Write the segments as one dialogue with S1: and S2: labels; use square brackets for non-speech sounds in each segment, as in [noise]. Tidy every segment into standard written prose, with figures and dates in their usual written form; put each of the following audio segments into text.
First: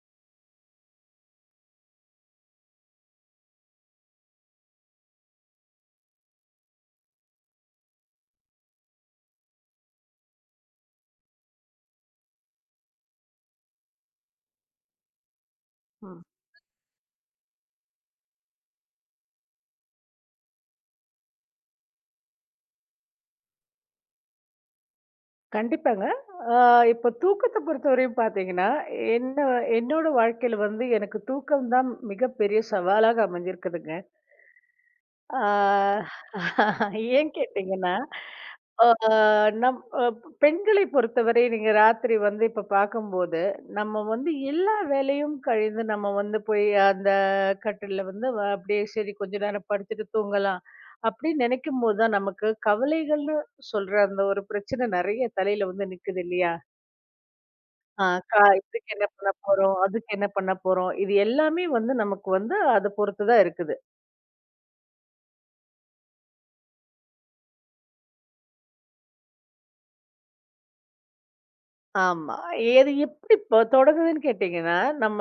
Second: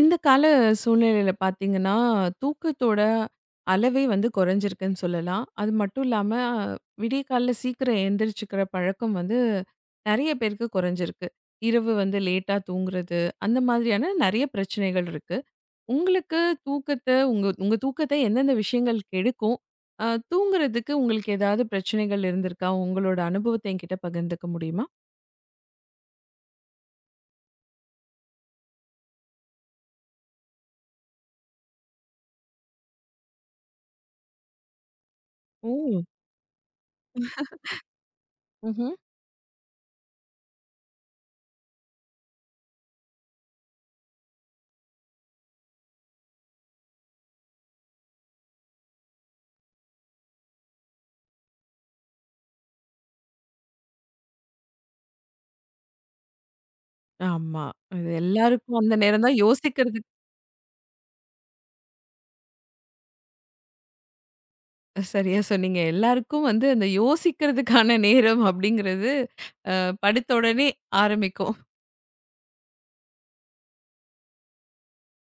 S1: இந்த கால சூழ்நிலையில பார்த்தீங்கன்னா, தூக்கத்தோட அளவே வந்து குறைஞ்சிருக்குன்னு சொல்லலாம். அது மட்டும் இல்லாம, விடிய காலைல சீக்கிரம் எந்திரிச்சுக்கிற பழக்கம் வந்து நெறைய பேருக்கு குறைஞ்சிருக்கு. இரவு வந்து லேட்டா தூங்குறது, அந்த மாதிரியான நெறைய பிரச்சனைகள் இருக்கு.
S2: ம்.
S1: உங்களுக்கு தூக்கத்த உங்க உங்க தூக்கத்த எந்தெந்த விஷயங்கள் கெடுக்கும்? அ தூங்குறதுக்கு உங்களுக்கு ஏதாவது பிரச்சனைகள் இருந்திருக்கா? உங்களோட அனுபவத்த என்கிட்ட பகிர்ந்துக்க முடியுமா?
S2: கண்டிப்பாங்க. ஆ இப்போ தூக்கத்த பொறுத்தவரையும் பார்த்தீங்கன்னா, என்ன என்னோட வாழ்க்கையில வந்து எனக்கு தூக்கம் தான் மிகப்பெரிய சவாலாக அமைஞ்சிருக்குதுங்க. ஆ
S1: ஓ!
S2: ஏன் கேட்டீங்கன்னா, அ
S1: ம்ஹ்ம்.
S2: நம் அ பெண்களை பொறுத்தவரை நீங்க ராத்திரி வந்து இப்ப பார்க்கும்போது, நம்ம வந்து எல்லா வேலையும் கழிந்து நம்ம வந்து போய் அந்த கட்டில்ல வந்து அப்படியே சரி கொஞ்ச நேரம் படுத்துட்டு தூங்கலாம். அப்படின்னு நினைக்கும்போது தான் நமக்கு கவலைகள்னு சொல்ற அந்த ஒரு பிரச்சனை நெறைய தலையில வந்து நிக்குது இல்லையா?
S1: ஆமா.
S2: ஆ
S1: அது
S2: கா
S1: எல்லாருக்கும்
S2: இதுக்கு
S1: அந்த
S2: என்ன
S1: நேரம்
S2: பண்ண
S1: தான்
S2: போறோம்?
S1: யோசிக்கிறதுக்கு.
S2: அதுக்கு என்ன பண்ண போறோம்? இது எல்லாமே வந்து நமக்கு வந்து அத பொறுத்து தான் இருக்குது.
S1: சரியா சொன்னீங்க. எல்லாருக்கும் வந்து அந்த யோசிக்கிறதுக்கான நேரம் அப்படிங்கிறது, படுத்த உடனே ஆரம்பிக்கும்.
S2: ஆமா. எது எப்படி இப்ப தொடங்குதுன்னு கேட்டீங்கன்னா, நம்ம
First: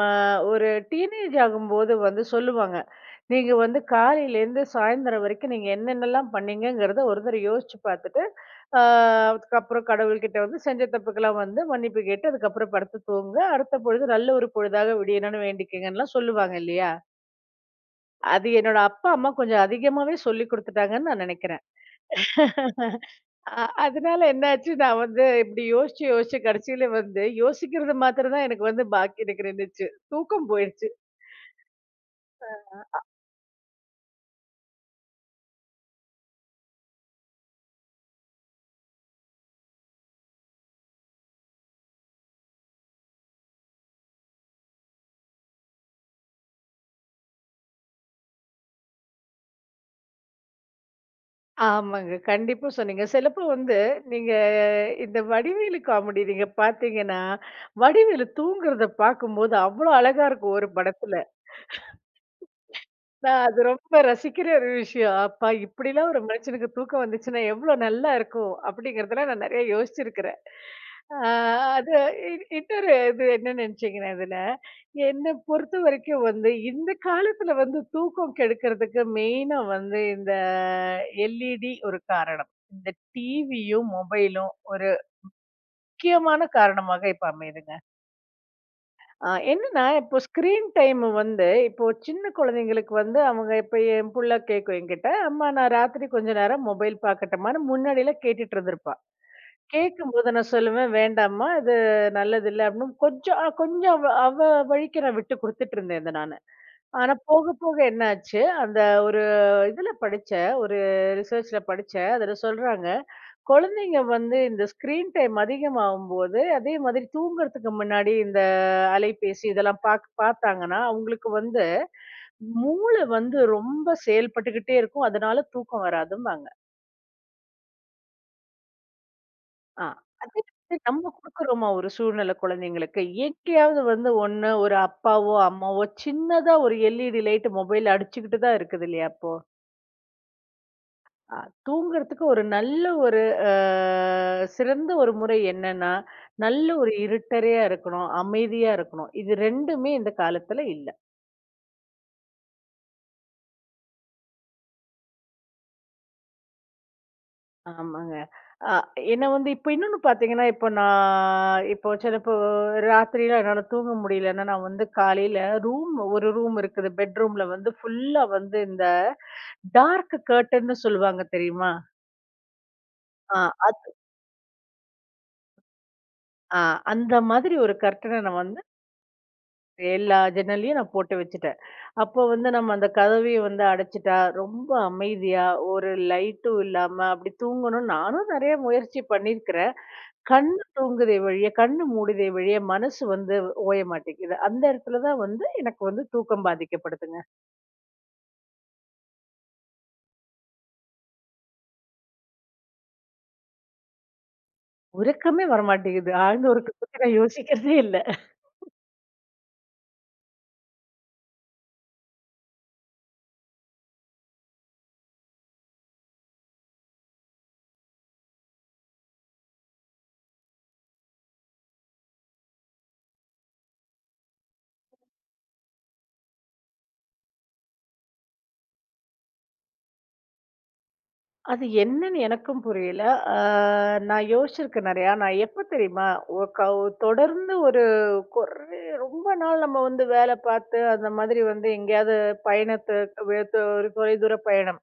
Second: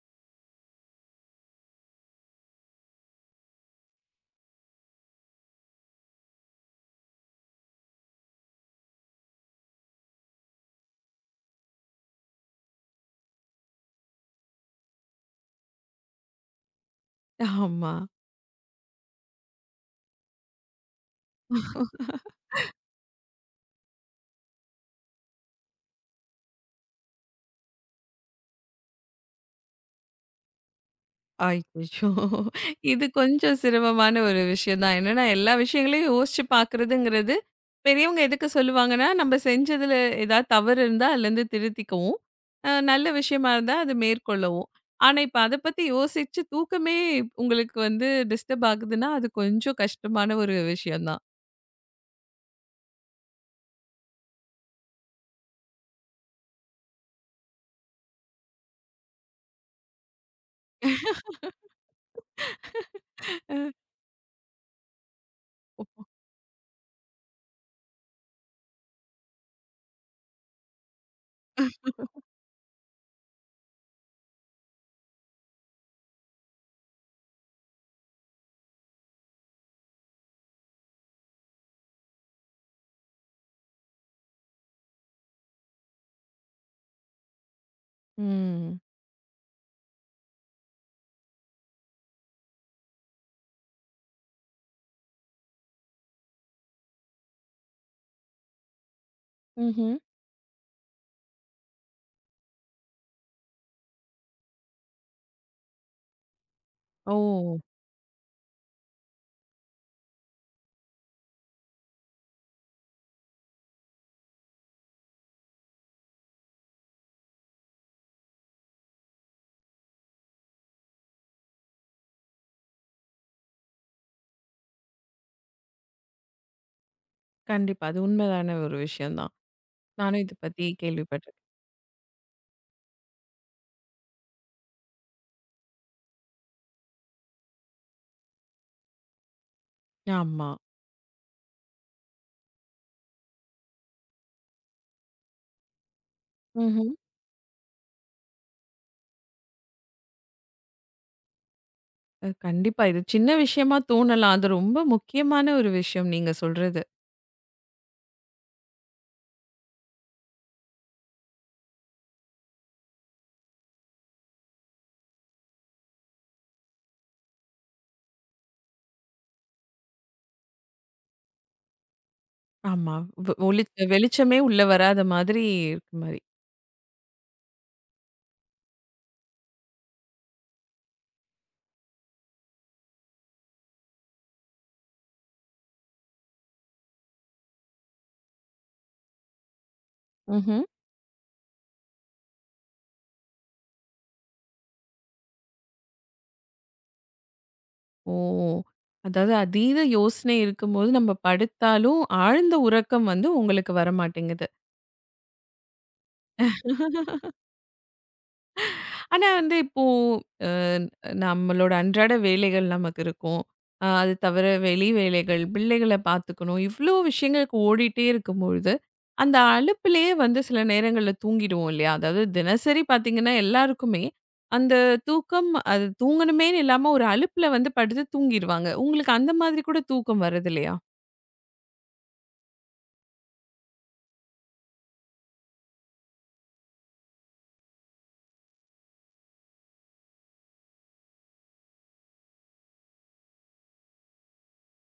S2: ஒரு டீனேஜ் ஆகும்போது வந்து சொல்லுவாங்க. நீங்க வந்து காலையிலேருந்து சாயந்தரம் வரைக்கும் நீங்க என்னென்னலாம் பண்ணீங்கங்கிறத ஒரு தடவ யோசிச்சு பார்த்துட்டு, ஆ அதுக்கப்புறம் கடவுள்கிட்ட வந்து செஞ்ச தப்புக்கெல்லாம் வந்து மன்னிப்பு கேட்டு, அதுக்கப்புறம் படுத்து தூங்குங்க. அடுத்த பொழுது நல்ல ஒரு பொழுதாக விடியணும்னு வேண்டிக்கங்கன்னுலாம் சொல்லுவாங்க இல்லையா?
S1: ஆமா.
S2: அது என்னோட அப்பா, அம்மா கொஞ்சம் அதிகமாவே சொல்லிக் குடுத்துட்டாங்கன்னு நான் நெனைக்கிறேன். அதனால என்னாச்சு, நான் வந்து இப்படி யோசிச்சு, யோசிச்சு கடைசியில வந்து யோசிக்கிறது மாத்திரம் தான் எனக்கு வந்து பாக்கி எனக்கு இருந்துச்சு. தூக்கம் போயிருச்சு.
S1: அய்யய்யோ! இது கொஞ்சம் சிரமமான ஒரு விஷயம் தான். என்னன்னா, எல்லா விஷயங்களையும் யோசிச்சு பார்க்குறதுங்கிறது, பெரியவங்க எதுக்கு சொல்லுவாங்கன்னா, நம்ம செஞ்சதுல ஏதாவது தவறு இருந்தா அதுலேருந்து திருத்திக்கவும், நல்ல விஷயமா இருந்தா அது மேற்கொள்ளவும். ஆனா, இப்ப அத பத்தி யோசிச்சு தூக்கமே உங்களுக்கு வந்து டிஸ்டர்ப் ஆகுதுன்னா, அது கொஞ்சம் கஷ்டமான ஒரு விஷயம் தான்.
S2: ஆமாங்க. கண்டிப்பா சொன்னீங்க. சிலப்போ வந்து நீங்க இந்த வடிவேலு காமெடி நீங்க பாத்தீங்கன்னா, வடிவேலு தூங்குறத பாக்கும்போது அவ்வளோ அழகா இருக்கும் ஒரு
S1: அ.
S2: படத்துல. நான் அது
S1: [laughs]
S2: ரொம்ப ரசிக்கிற ஒரு விஷயம். அப்பா இப்படிலாம் ஒரு மனுஷனுக்கு தூக்கம் வந்துச்சுன்னா, எவ்ளோ நல்லா இருக்கும் அப்படிங்கிறதெல்லாம் நான் நெறைய யோசிச்சிருக்கிறேன். ஆ அது இ இன்னொரு இது என்ன நினைச்சீங்கன்னா இதுல, என்ன பொறுத்தவரைக்கும் வந்து இந்த காலத்துல வந்து தூக்கம் கெடுக்கிறதுக்கு மெயினா வந்து இந்த எல்இடி ஒரு காரணம். இந்த டிவியும், மொபைலும் ஒரு முக்கியமான காரணமாக இப்ப அமையுதுங்க.
S1: ம்.
S2: என்னன்னா, இப்போ ஸ்க்ரீன் டைம் வந்து இப்போ சின்ன குழந்தைங்களுக்கு வந்து அவங்க இப்ப என் புள்ள கேட்கும் என்கிட்ட, "அம்மா நான் ராத்திரி கொஞ்ச நேரம் மொபைல் பார்க்கட்டுமான்னு" முன்னாடிலாம் கேட்டுட்டு இருந்திருப்பா.
S1: ம்ஹ்ம்.
S2: கேட்கும்போது நான் சொல்லுவேன், "வேண்டாம்மா இது நல்லதில்ல" அப்படின்னு கொஞ்சம் கொஞ்சம் அவ அவ வழிக்கு நான் விட்டு குடுத்துட்டு இருந்தேன் இத நானு.
S1: ஓ!
S2: ஆனா போக போக என்னாச்சு, அந்த ஒரு இதுல படிச்சேன், ஒரு ரிசர்ச்ல படிச்சேன். அதுல சொல்றாங்க குழந்தைங்க வந்து இந்த ஸ்கிரீன் டைம் அதிகமாகும்போது, அதே மாதிரி தூங்குறதுக்கு முன்னாடி இந்த அலைபேசி இதெல்லாம் பார்த்தாங்கன்னா, அவங்களுக்கு வந்து மூளை வந்து ரொம்ப செயல்பட்டுக்கிட்டே இருக்கும். அதனால தூக்கம் வராதும்பாங்க.
S1: கண்டிப்பா. அது உண்மையான ஒரு விஷயம் தான்.
S2: ஆ.
S1: நானும் இத
S2: அதே
S1: பத்தி
S2: மாதிரி நம்ம
S1: கேள்விப்பட்டிருக்கேன்.
S2: குடுக்குறோமா ஒரு சூழ்நிலை குழந்தைங்களுக்கு? எங்கேயாவது வந்து ஒண்ணு ஒரு அப்பாவோ, அம்மாவோ சின்னதா ஒரு எல்இடி லைட் மொபைல்ல அடிச்சுக்கிட்டு தான் இருக்குது இல்லையா இப்போ?
S1: ஆமா.
S2: அ தூங்குறதுக்கு ஒரு நல்ல ஒரு அ சிறந்த ஒரு முறை என்னன்னா, நல்ல ஒரு
S1: ம்ஹ்ம்.
S2: இருட்டறையா இருக்கணும், அமைதியா இருக்கணும். இது 2மே இந்த காலத்துல இல்ல.
S1: கண்டிப்பா. இது சின்ன விஷயமா தோணலாம். அது ரொம்ப முக்கியமான ஒரு விஷயம் நீங்க சொல்றது.
S2: ஆமாங்க. அ என்ன வந்து இப்ப இன்னொன்னு பார்த்தீங்கன்னா, இப்ப நான் இப்போ சிலப்போ ராத்திரிலாம் என்னால தூங்க முடியலன்னா, நான் வந்து காலையில ஒரு ரூம் இருக்குது. பெட்ரூம்ல வந்து ஃபுல்லா வந்து இந்த டார்க் கர்டன்னு சொல்லுவாங்க தெரியுமா?
S1: ஆமா.
S2: ஆ
S1: ஒளி
S2: அத்
S1: வெளிச்சமே உள்ள வராத மாதிரி இருக்கு மாரி.
S2: ஆ அந்த மாதிரி ஒரு கர்டன நான் வந்து எல்லா ஜன்னலையும் நான் போட்டு வச்சுட்டேன். அப்போ வந்து நம்ம அந்த கதவையும் வந்து அடைச்சுட்டா, ரொம்ப அமைதியா ஒரு லைட்டும் இல்லாம அப்படி தூங்கணும்னு நானும் நெறைய முயற்சி பண்ணியிருக்கிறேன். கண்ணு
S1: ம்ஹ்ம்.
S2: தூங்குதே வழிய, கண்ணு மூடுதே வழிய மனசு வந்து ஓய மாட்டேங்குது. அந்த இடத்துல தான் வந்து எனக்கு வந்து தூக்கம் பாதிக்கப்படுதுங்க.
S1: ஓ! அதாவது அதீத யோசனை இருக்கும்போது நம்ம படுத்தாலும், ஆழ்ந்த உறக்கம் வந்து உங்களுக்கு வரமாட்டேங்குது.
S2: உறக்கமே வரமாட்டேங்குது. ஆழ்ந்த உறக்கத்த பத்தி நான் யோசிக்கிறதே இல்ல.
S1: ஆனா வந்து இப்போ அ நம்மளோட அன்றாட வேலைகள் நமக்கு இருக்கும். அது தவிர வெளி வேலைகள், பிள்ளைகள பார்த்துக்கணும். இவ்ளோ விஷயங்களுக்கு ஓடிட்டே இருக்கும்பொழுது, அந்த அலுப்புலயே வந்து சில நேரங்கள்ல தூங்கிடுவோம் இல்லையா? அதாவது தினசரி பார்த்தீங்கன்னா, எல்லாருக்குமே அந்த தூக்கம் அது தூங்கணுமேன்னு இல்லாம ஒரு அலுப்புல வந்து படுத்து தூங்கிருவாங்க. உங்களுக்கு அந்த மாதிரி கூட தூக்கம் வரதில்லையா?
S2: அது என்னன்னு எனக்கும் புரியல. ஆ நான் யோசிச்சிருக்கேன் நெறையா. நான் எப்ப தெரியுமா? ஒ கவ் தொடர்ந்து ஒரு கொர் ரொம்ப நாள் நம்ம வந்து வேலை பார்த்து அந்த மாதிரி வந்து எங்கேயாவது பயணத்தை ஒரு தொலைதூர பயணம்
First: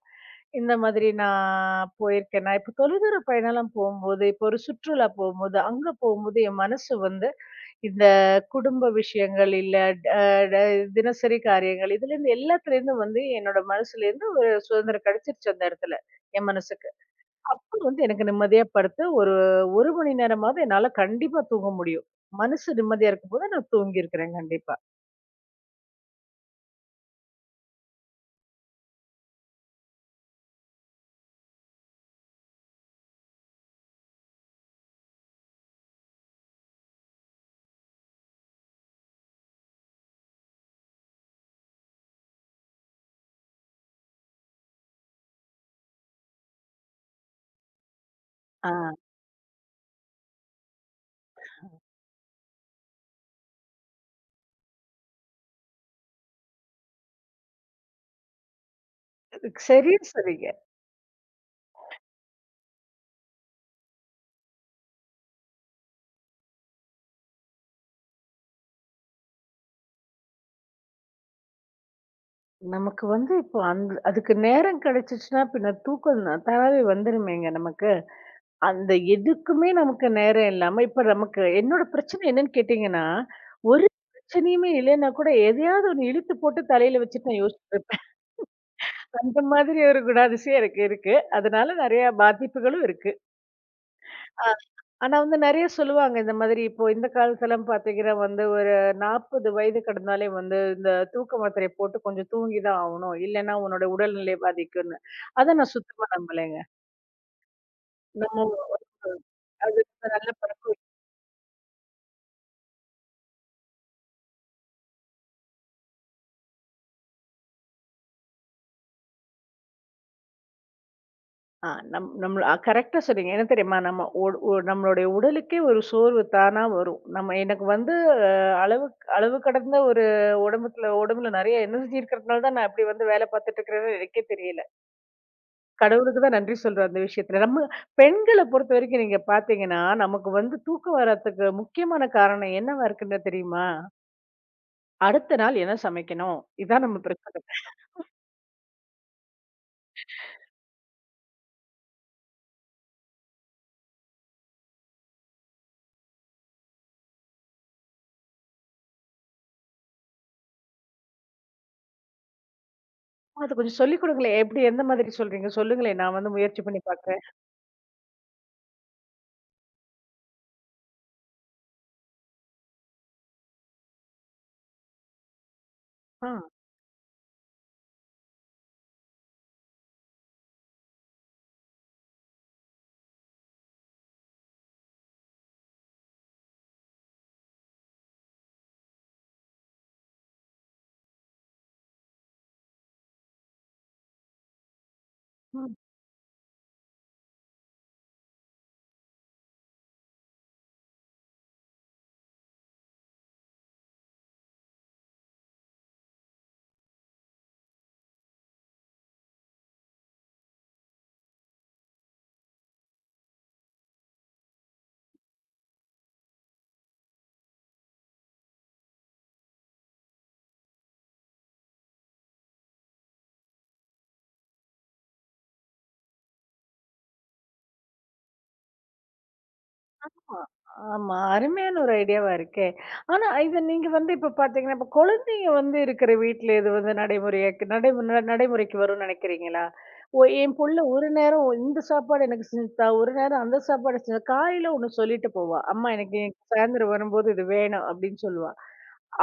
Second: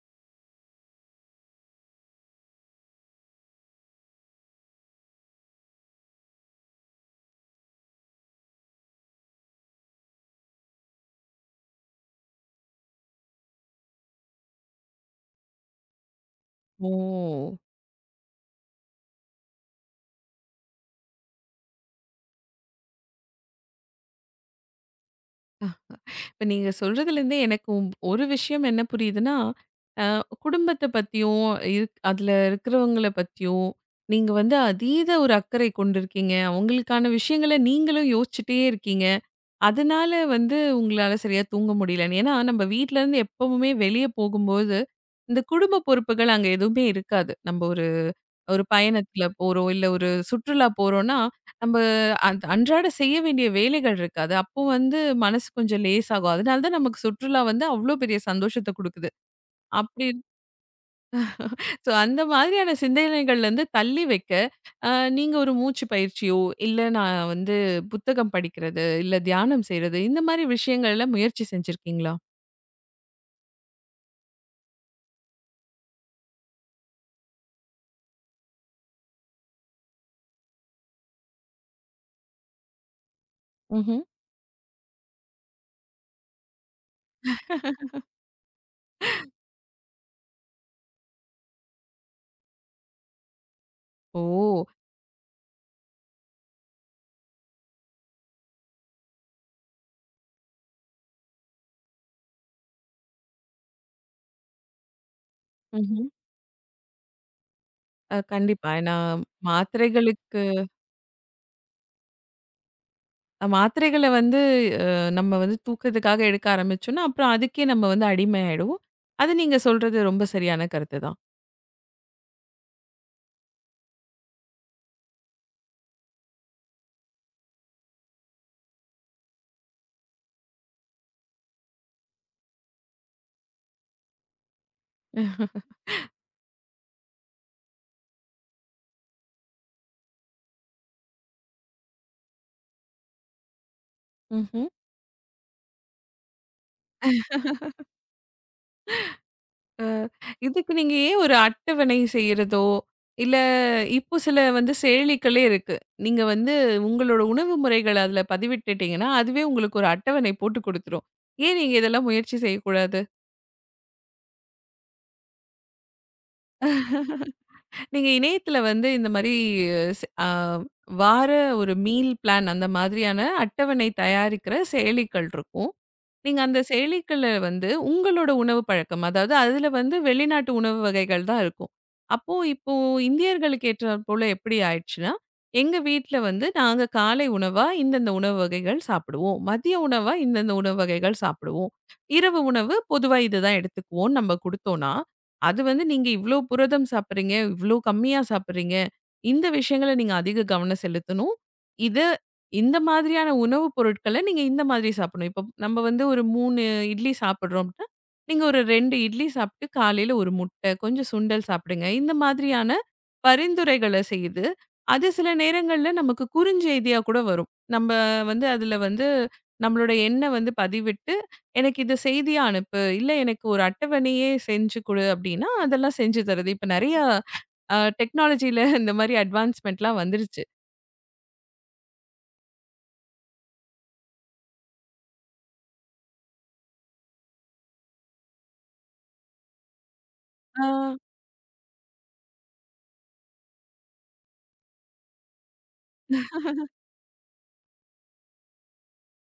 S2: இந்த மாதிரி நான் போயிருக்கேன் நான் இப்ப தொலைதூர பயணம்லாம் போகும்போது இப்போ ஒரு சுற்றுலா போகும்போது அங்க போகும்போது என் மனசு வந்து இந்த குடும்ப விஷயங்கள் இல்ல ட- ட- தினசரி காரியங்கள் இதுல இருந்து எல்லாத்துல இருந்து வந்து என்னோட மனசுல இருந்து ஒரு சுதந்திரம் கிடைச்சிருச்சு அந்த இடத்துல என்
S1: ஓ!
S2: மனசுக்கு. அப்ப வந்து எனக்கு நிம்மதியா படுத்து ஒரு ஒரு மணி நேரமாவது என்னால கண்டிப்பா தூங்க முடியும். மனசு நிம்மதியா இருக்கும் போது நான் தூங்கி இருக்கிறேன் கண்டிப்பா.
S1: இப்ப நீங்க சொல்றதுலேருந்தே எனக்கு ஒரு விஷயம் என்ன புரியுதுன்னா குடும்பத்தை பத்தியும் அதுல இருக்கிறவங்களை பத்தியும் நீங்க வந்து அதீத ஒரு அக்கறை கொண்டிருக்கீங்க. அவங்களுக்கான விஷயங்களை நீங்களும் யோசிச்சுட்டே இருக்கீங்க. அதனால வந்து உங்களால சரியா தூங்க முடியலன்னு, ஏன்னா நம்ம வீட்ல இருந்து எப்பவுமே வெளியே போகும்போது இந்த குடும்ப பொறுப்புகள் அங்க எதுவுமே இருக்காது. நம்ம ஒரு ஒரு
S2: ஆ.
S1: பயணத்துல போறோம், இல்ல ஒரு சுற்றுலா போறோம்னா, நம்ம அன்றாட செய்ய வேண்டிய வேலைகள் இருக்காது. அப்போ வந்து மனசு கொஞ்சம் லேசாகும். அதனால தான் நமக்கு சுற்றுலா வந்து அவ்ளோ பெரிய சந்தோஷத்த குடுக்குது.
S2: அதுக்கு சரியா
S1: அப்படி
S2: சொன்னீங்க.
S1: சோ அந்த மாதிரியான சிந்தனைகள்லருந்து தள்ளி வைக்க, அ நீங்க ஒரு மூச்சு பயிற்சியோ, இல்ல நான் வந்து புத்தகம் படிக்கிறது, இல்ல தியானம் செய்றது, இந்த மாரி விஷயங்கள்ல முயற்சி செஞ்சிருக்கீங்களா?
S2: நமக்கு வந்து இப்போ அந்த அதுக்கு நேரம் கிடைச்சிச்சுன்னா, பின்ன தூக்கம் தானாவே வந்துருமேங்க நமக்கு. அந்த எதுக்குமே நமக்கு நேரம் இல்லாம, இப்ப நமக்கு என்னோட பிரச்சனை என்னன்னு கேட்டீங்கன்னா, ஒரு
S1: ம்ஹ்ம்.
S2: பிரச்சனையுமே இல்லைன்னா கூட எதையாவது ஒண்ணு இழுத்து போட்டு தலையில வச்சுட்டு நான் யோசிச்சிருப்பேன். அந்த மாதிரி ஒரு குணாதிசயம் எனக்கு இருக்கு. அதனால நெறைய பாதிப்புகளும் இருக்கு.
S1: ஓ!
S2: ஆனா வந்து நெறைய சொல்லுவாங்க. இந்த மாதிரி இப்போ இந்த காலத்துலலாம் பார்த்தீங்கன்னா வந்து ஒரு 40 வயது கடந்தாலே வந்து இந்த தூக்க மாத்திரைய போட்டு கொஞ்சம் தூங்கி தான் ஆவணும். இல்லன்னா உன்னோட உடல்நிலை பாதிக்கும்ன்னு. அத நான்
S1: ம்ஹ்ம்.
S2: சுத்தமா நம்பலைங்க. நம்ம
S1: கண்டிப்பா. ஏன்னா
S2: அது ஒரு நல்ல
S1: மாத்திரைகளுக்கு
S2: பழக்கம்.
S1: மாத்திரைகள வந்து அ நம்ம வந்து தூக்கத்துக்காக எடுக்க ஆரம்பிச்சோம்னா, அப்புறம் அதுக்கே நம்ம வந்து அடிமை ஆயிடுவோம். அது நீங்க சொல்றது ரொம்ப சரியான கருத்து தான்.
S2: ஆ நம் நம்மள கரெக்ட்டா சொன்னீங்க. என்ன தெரியுமா? நம்ம உ உ நம்மளுடைய உடலுக்கே ஒரு சோர்வு தானா வரும். நம்ம எனக்கு வந்து அ அளவுக்கு அளவு கடந்த ஒரு உடம்புல உடம்புல நெறைய எனர்ஜி இருக்கிறதுனால தான் நான் இப்படி வந்து வேல பார்த்துட்டு இருக்கிறேன்னு எனக்கே தெரியல. கடவுளுக்கு தான் நன்றி சொல்றோம் அந்த விஷயத்துல. நம்ம பெண்கள பொறுத்தவரைக்கும் நீங்க பார்த்தீங்கன்னா, நமக்கு வந்து தூக்கம் வராததுக்கு முக்கியமான காரணம் என்னவா இருக்குன்னு தெரியுமா?
S1: ம்ஹ்ம்.
S2: அடுத்த நாள் என்ன சமைக்கணும்? இதான் நம்ம பிரச்சனை.
S1: அ இதுக்கு நீங்க ஏன் ஒரு அட்டவணை செய்றதோ, இல்ல இப்போ சில வந்து செயலிகளே இருக்கு. நீங்க வந்து உங்களோட உணவு முறைகள அதில பதிவிட்டுட்டீங்கன்னா, அதுவே உங்களுக்கு ஒரு அட்டவணை போட்டு குடுத்துரும். ஏன் நீங்க இதெல்லாம் முயற்சி செய்யக்கூடாது?
S2: அது கொஞ்சம் சொல்லிக் குடுங்களேன். எப்படி எந்த மாதிரி சொல்றீங்க? சொல்லுங்களேன். நான் வந்து முயற்சி பண்ணி பார்க்குறேன்.
S1: நீங்க இணையத்துல வந்து இந்த மாரி ஸ் அ வார ஒரு மீல் பிளான் அந்த மாதிரியான அட்டவணை தயாரிக்கிற செயலிகள் இருக்கும்.
S2: ஆ.
S1: நீங்க அந்த செயலிகள்ல வந்து உங்களோட உணவு பழக்கம், அதாவது அதுல வந்து வெளிநாட்டு உணவு வகைகள் தான் இருக்கும். அப்போ இப்போ இந்தியர்களுக்கு ஏற்றாற் போல எப்படி ஆயிடுச்சுன்னா, எங்க வீட்ல வந்து நாங்க காலை உணவா இந்தந்த உணவு வகைகள் சாப்பிடுவோம். மதிய உணவா இந்தந்த உணவு வகைகள் சாப்பிடுவோம். இரவு உணவு பொதுவா இதுதான் எடுத்துக்குவோம்னு நம்ம குடுத்தோம்னா அது வந்து நீங்க இவ்ளோ புரதம் சாப்பிடுறீங்க, இவ்ளோ கம்மியா சாப்பிடுறீங்க. இந்த விஷயங்கள நீங்க அதிக கவனம் செலுத்தணும். இத இந்த மாதிரியான உணவுப் பொருட்கள நீங்க இந்த மாதிரி சாப்பிடணும். இப்போ நம்ம வந்து ஒரு 3 இட்லி சாப்பிடுறோம் அப்படின்னா, நீங்க ஒரு 2 இட்லி சாப்பிட்டு காலையில ஒரு முட்டை, கொஞ்சம் சுண்டல் சாப்பிடுங்க. இந்த மாதிரியான பரிந்துரைகள செய்யுது. அது சில நேரங்கள்ல நமக்கு குறுஞ்செய்தியா கூட வரும். நம்ம வந்து அதுல வந்து நம்மளோட எண்ண வந்து பதிவிட்டு எனக்கு இது செய்தியா அனுப்பு, இல்ல எனக்கு ஒரு அட்டவணையே செஞ்சு குடு அப்படின்னா, அதெல்லாம் செஞ்சு தர்றது. இப்ப நெறையா டெக்னாலஜில இந்த மாரி அட்வான்ஸ்மென்ட்லாம்
S2: ஆ
S1: வந்துருச்சு.
S2: ஆமா. அருமையான ஒரு ஐடியாவா இருக்கே! ஆனா, இத நீங்க வந்து இப்ப பார்த்தீங்கன்னா, இப்ப குழந்தைங்க வந்து இருக்கிற வீட்ல இது வந்து நடைமுறையாக்கு நடைமு ந நடைமுறைக்கு வரும்னு நினைக்கிறீங்களா? ஒ என்
S1: ஆ.
S2: புள்ள ஒரு நேரம் இந்த சாப்பாடு எனக்கு செஞ்சு தா, ஒரு நேரம் அந்த சாப்பாடு செஞ்சு காலையில ஒண்ணு சொல்லிட்டு போவா. அம்மா எனக்கு இன்னைக்கு சாயந்தரம் வரும்போது இது வேணும் அப்படின்னு சொல்லுவா.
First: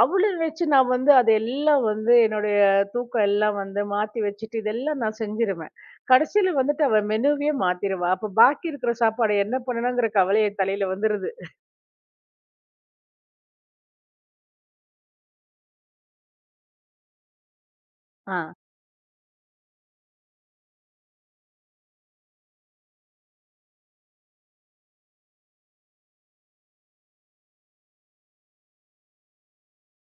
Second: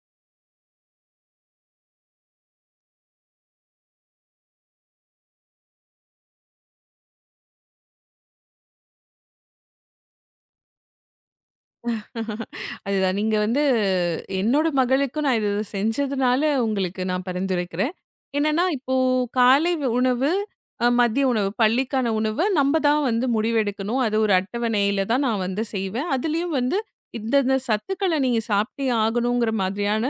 S2: அவள வச்சு நான் வந்து அதெல்லாம் வந்து என்னுடைய தூக்கம் எல்லாம் வந்து மாத்தி வச்சுட்டு, இதெல்லாம் நான் செஞ்சுருவேன். கடைசியில வந்துட்டு அவ மெனுவே மாத்திருவா. அப்ப பாக்கி இருக்கிற சாப்பாடு என்ன பண்ணணுங்கிற கவலை என் தலையில வந்துருது.
S1: அதுதான். நீங்க வந்து என்னோட மகளுக்கும் நான் இது செஞ்சதுனால உங்களுக்கு நான் பரிந்துரைக்கிறேன்.
S2: ஆ.
S1: என்னன்னா, இப்போ உணவு, மதிய உணவு, பள்ளிக்கான உணவ நம்ம தான் வந்து முடிவெடுக்கணும். அது ஒரு அட்டவணையில தான் நான் வந்து செய்வேன். அதுலயும் வந்து இந்த இந்த சத்துக்கள நீங்க சாப்பிட்டே ஆகணுங்கிற மாதிரியான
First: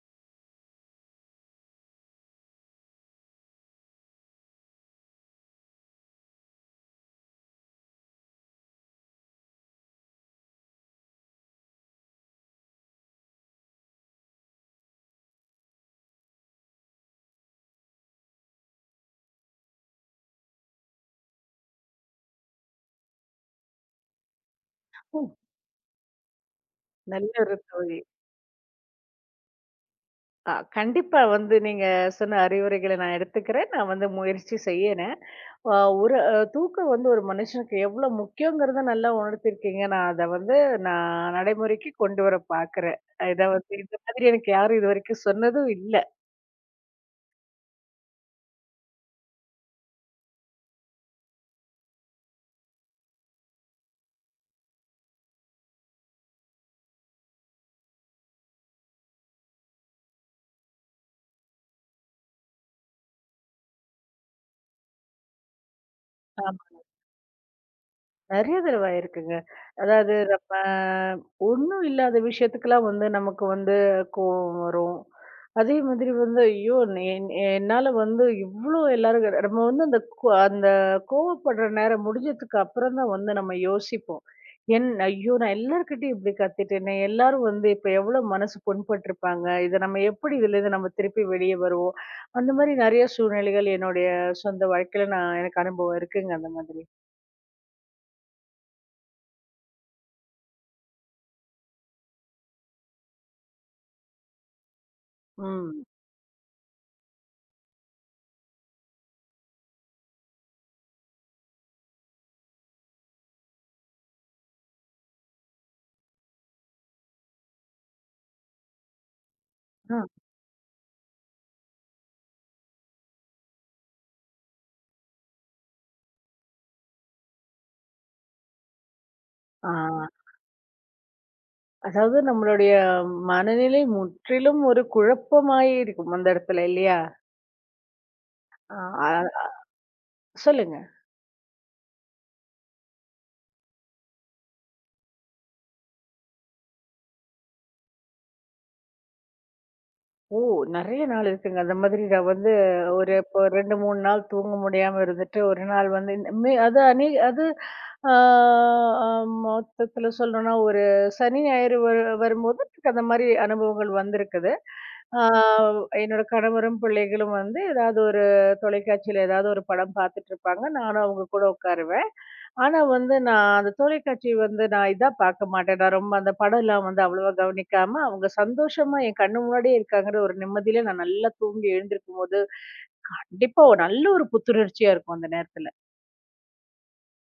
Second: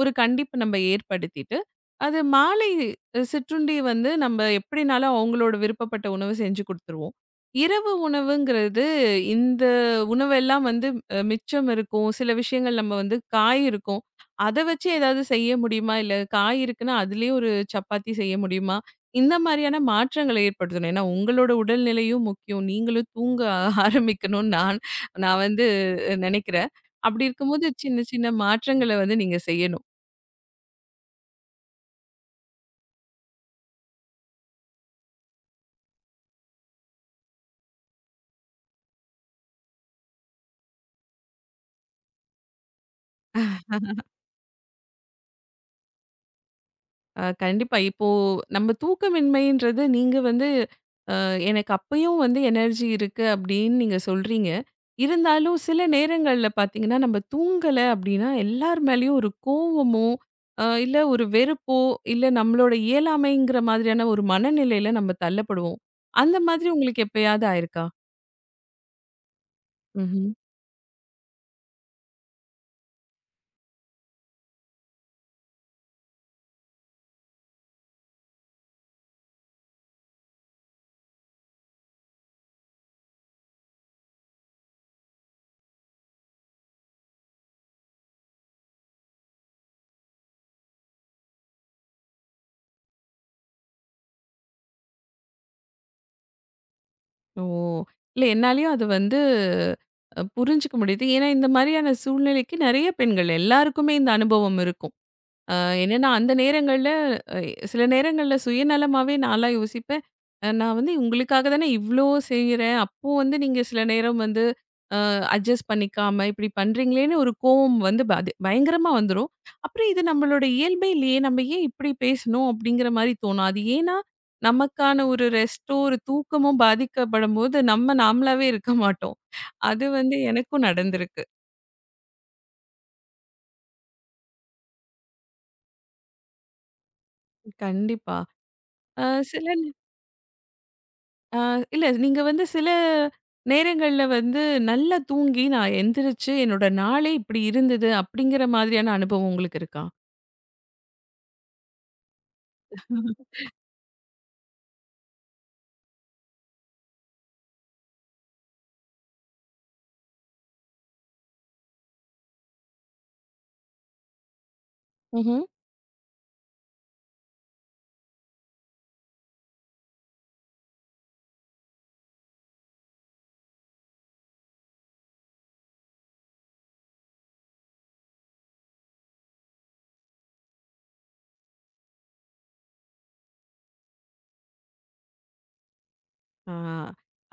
S1: ஒரு கண்டிப்பு நம்ம ஏற்படுத்திட்டு, அது மாலை சிற்றுண்டி வந்து நம்ம எப்படினாலும் அவங்களோட விருப்பப்பட்ட உணவு செஞ்சு குடுத்துருவோம். இரவு உணவுங்கிறது இந்த உணவெல்லாம் வந்து மிச்சம் இருக்கும். சில விஷயங்கள் நம்ம வந்து காய் இருக்கும். அத வச்சு ஏதாவது செய்ய முடியுமா? இல்ல காய் இருக்குன்னா, அதிலேயே ஒரு சப்பாத்தி செய்ய முடியுமா? இந்த மாரியான மாற்றங்களை ஏற்படுத்தணும். ஏன்னா, உங்களோட உடல்நிலையும் முக்கியம். நீங்களும் தூங்க [laughs] ஆரம்பிக்கணும்னு நான்
S2: ம்.
S1: நான் வந்து நெனைக்கிறேன். அப்படி
S2: நல்ல ஒரு
S1: இருக்கும்போது
S2: தோழி.
S1: சின்ன சின்ன மாற்றங்கள வந்து நீங்க செய்யணும்.
S2: கண்டிப்பா வந்து நீங்க சொன்ன அறிவுரைகள நான் எடுத்துக்கிறேன். நான் வந்து முயற்சி செய்யறேன். அ ஒரு அ தூக்கம் வந்து ஒரு மனுஷனுக்கு எவ்ளோ முக்கியங்கிறத நல்லா உணர்த்தியிருக்கீங்க. நான் அத வந்து நான் நடைமுறைக்கு கொண்டு வர பாக்குறேன். இத வந்து இந்த மாதிரி எனக்கு யாரும் இதுவரைக்கும் சொன்னதும் இல்ல.
S1: கண்டிப்பா. இப்போ நம்ம தூக்கமின்மைன்றது நீங்க வந்து எனக்கு அப்பயும் வந்து எனர்ஜி இருக்கு அப்படின்னு நீங்க சொல்றீங்க. இருந்தாலும் சில நேரங்கள்ல பார்த்தீங்கன்னா, நம்ம தூங்கல அப்படின்னா எல்லார் மேலயும் ஒரு கோவமோ, இல்ல ஒரு வெறுப்போ, இல்ல நம்மளோட இயலாமைங்கிற மாதிரியான ஒரு மனநிலையில நம்ம தள்ளப்படுவோம். அந்த மாதிரி உங்களுக்கு எப்பயாவது ஆயிருக்கா?
S2: நெறைய தடவ ஆயிருக்குங்க. அதாவது
S1: ம்ஹ்ம்.
S2: நம்ம ஒண்ணும் இல்லாத விஷயத்துக்கெல்லாம் வந்து நமக்கு வந்து கோவம் வரும். அதே மாதிரி வந்து ஐயோ! என்னால வந்து இவ்ளோ எல்லாரும் நம்ம வந்து அந்த கோவப்படுற நேரம் முடிஞ்சதுக்கு அப்புறம் தான் வந்து நம்ம யோசிப்போம். என் ஐயோ! நான் எல்லார்கிட்டயும் இப்படி கத்திட்டேனே! எல்லாரும் வந்து இப்ப எவ்ளோ மனசு புண்பட்டுருப்பாங்க. இத நம்ம எப்படி இதுலேருந்து நம்ம திருப்பி வெளிய வருவோம்? அந்த மாரி நெறைய சூழ்நிலைகள் என்னுடைய சொந்த வாழ்க்கையில நான் எனக்கு அனுபவம் இருக்குங்க அந்த மாதிரி.
S1: ஓ! இல்ல என்னாலயும் அது வந்து புரிஞ்சுக்க முடியுது. ஏன்னா இந்த மாதிரியான சூழ்நிலைக்கு நெறைய பெண்கள் எல்லாருக்குமே இந்த அனுபவம் இருக்கும். அ என்னன்னா, அந்த நேரங்கள்ல அ சில நேரங்கள்ல சுயநலமாவே நான்லாம் யோசிப்பேன். நான் வந்து உங்களுக்காக தானே இவ்ளோ செய்றேன். அப்போ வந்து நீங்க சில நேரம் வந்து அ அட்ஜஸ்ட் பண்ணிக்காம இப்டி பண்றீங்களேன்னு ஒரு கோவம் வந்து பயங்கரமா வந்துரும். அப்புறம் இது
S2: ம்.
S1: நம்மளோட இயல்பே இல்லையே! நம்ம ஏன் இப்டி பேசணும்? அப்டிங்கிற மாரி தோணும். அது ஏன்னா, நமக்கான ஒரு ரெஸ்ட்டோ, ஒரு தூக்கமும் பாதிக்கப்படும்போது நம்ம நாமளாவே இருக்க மாட்டோம்.
S2: ஆ,
S1: அது வந்து எனக்கும் நடந்திருக்கு.
S2: அதாவது நம்மளுடைய மனநிலை முற்றிலும் ஒரு குழப்பமாயே இருக்கும் அந்த இடத்துல இல்லையா?
S1: கண்டிப்பா.
S2: ஆ,
S1: அ சில
S2: அ சொல்லுங்க.
S1: ஆ, இல்ல நீங்க வந்து சில நேரங்கள்ல வந்து நல்லா தூங்கி, நான் எந்திரிச்சு என்னோட நாளே இப்டி இருந்தது அப்டிங்கிற மாதிரியான அனுபவம் உங்களுக்கு இருக்கா?
S2: ஓ! நெறைய நாள் இருக்குங்க. அந்த மாதிரி நான் வந்து ஒரு இப்போ 2, 3 நாள் தூங்க முடியாம இருந்துட்டு, ஒரு நாள் வந்து இந்த மே அது அநே அது ஆ, ஆ, மொத்தத்துல சொல்லணும்னா ஒரு சனி, ஞாயிறு வரும்போது எனக்கு அந்த மாரி அனுபவங்கள் வந்திருக்குது. ஆ
S1: ம்ஹ்ம்.
S2: என்னோட கணவரும், பிள்ளைகளும் வந்து ஏதாவது ஒரு தொலைக்காட்சியில ஏதாவது ஒரு படம் பார்த்துட்டுருப்பாங்க. நானும் அவங்க கூட உட்காருவேன். ஆனா வந்து நான் அந்த தொலைக்காட்சி வந்து நான் இதா பார்க்க மாட்டேன். நான் ரொம்ப அந்த படம்லாம் வந்து அவ்வளவா கவனிக்காம, அவங்க சந்தோஷமா என் கண்ணு முன்னாடியே இருக்காங்கற ஒரு நிம்மதியில நான் நல்லா தூங்கி எழுந்திருக்கும்போது, கண்டிப்பா ஒரு நல்ல ஒரு புத்துணர்ச்சியா இருக்கும் அந்த நேரத்துல.
S1: ஆ,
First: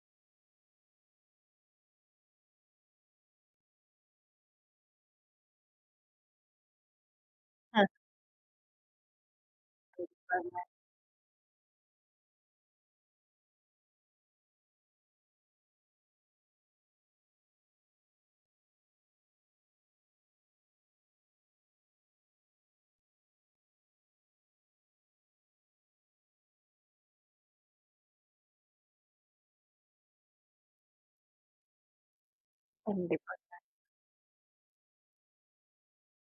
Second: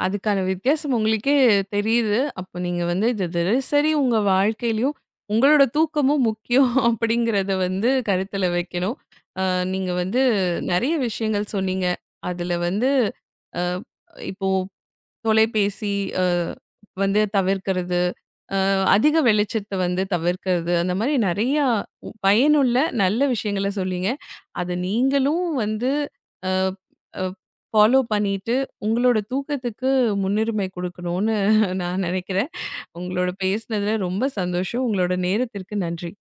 S1: அதுக்கான வித்தியாசம் உங்களுக்கே தெரியுது. அப்போ நீங்க வந்து இது தினசரி உங்க வாழ்க்கையிலயும், உங்களோட தூக்கமும் முக்கியம் [laughs] அப்டிங்கிறத
S2: ஆ,
S1: வந்து கருத்துல வைக்கணும். அ நீங்க வந்து
S2: ஆமா,
S1: நெறைய விஷயங்கள் சொன்னீங்க. அதுல வந்து அ இப்போ தொலைபேசி அ வந்து தவிர்க்கிறது. அதிக வெளிச்சத்தை வந்து தவிர்க்கிறது. அந்த மாதிரி நிறையா பயனுள்ள நல்ல விஷயங்களை சொல்லிங்க. அதை நீங்களும் வந்து ஃபாலோ பண்ணிட்டு உங்களோட தூக்கத்துக்கு முன்னுரிமை கொடுக்கணும்னு நான் நினைக்கிறேன். உங்களோட
S2: கண்டிப்பா.
S1: பேசுனதுல ரொம்ப சந்தோஷம். உங்களோட நேரத்திற்கு நன்றி.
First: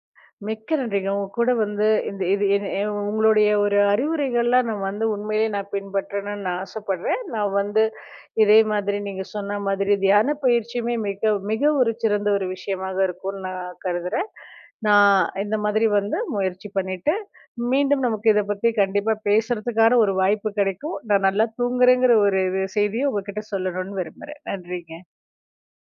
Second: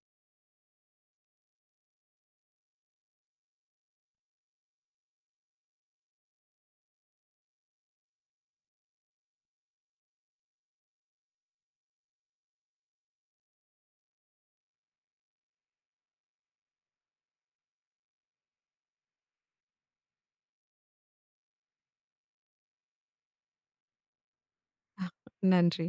S2: மிக்க நன்றிங்க. உங்க கூட வந்து இது என் உங்களுடைய ஒரு அறிவுரைகள்லாம் நான் வந்து உண்மையிலேயே நான் பின்பற்றணும்னு நான் ஆசைப்படுறேன். நான் வந்து இதே மாதிரி நீங்க சொன்ன மாதிரி தியான பயிற்சியுமே மிக மிக ஒரு சிறந்த ஒரு விஷயமாக இருக்கும்னு நான் கருதுறேன். நான் இந்த மாதிரி வந்து முயற்சி பண்ணிட்டு, மீண்டும் நமக்கு இத பத்தி கண்டிப்பா பேசுறதுக்கான ஒரு வாய்ப்பு கிடைக்கும். நான் நல்லா தூங்குறேங்கிற ஒரு இது செய்திய உங்ககிட்ட சொல்லணும்னு விரும்புறேன். நன்றிங்க.
S1: நன்றி.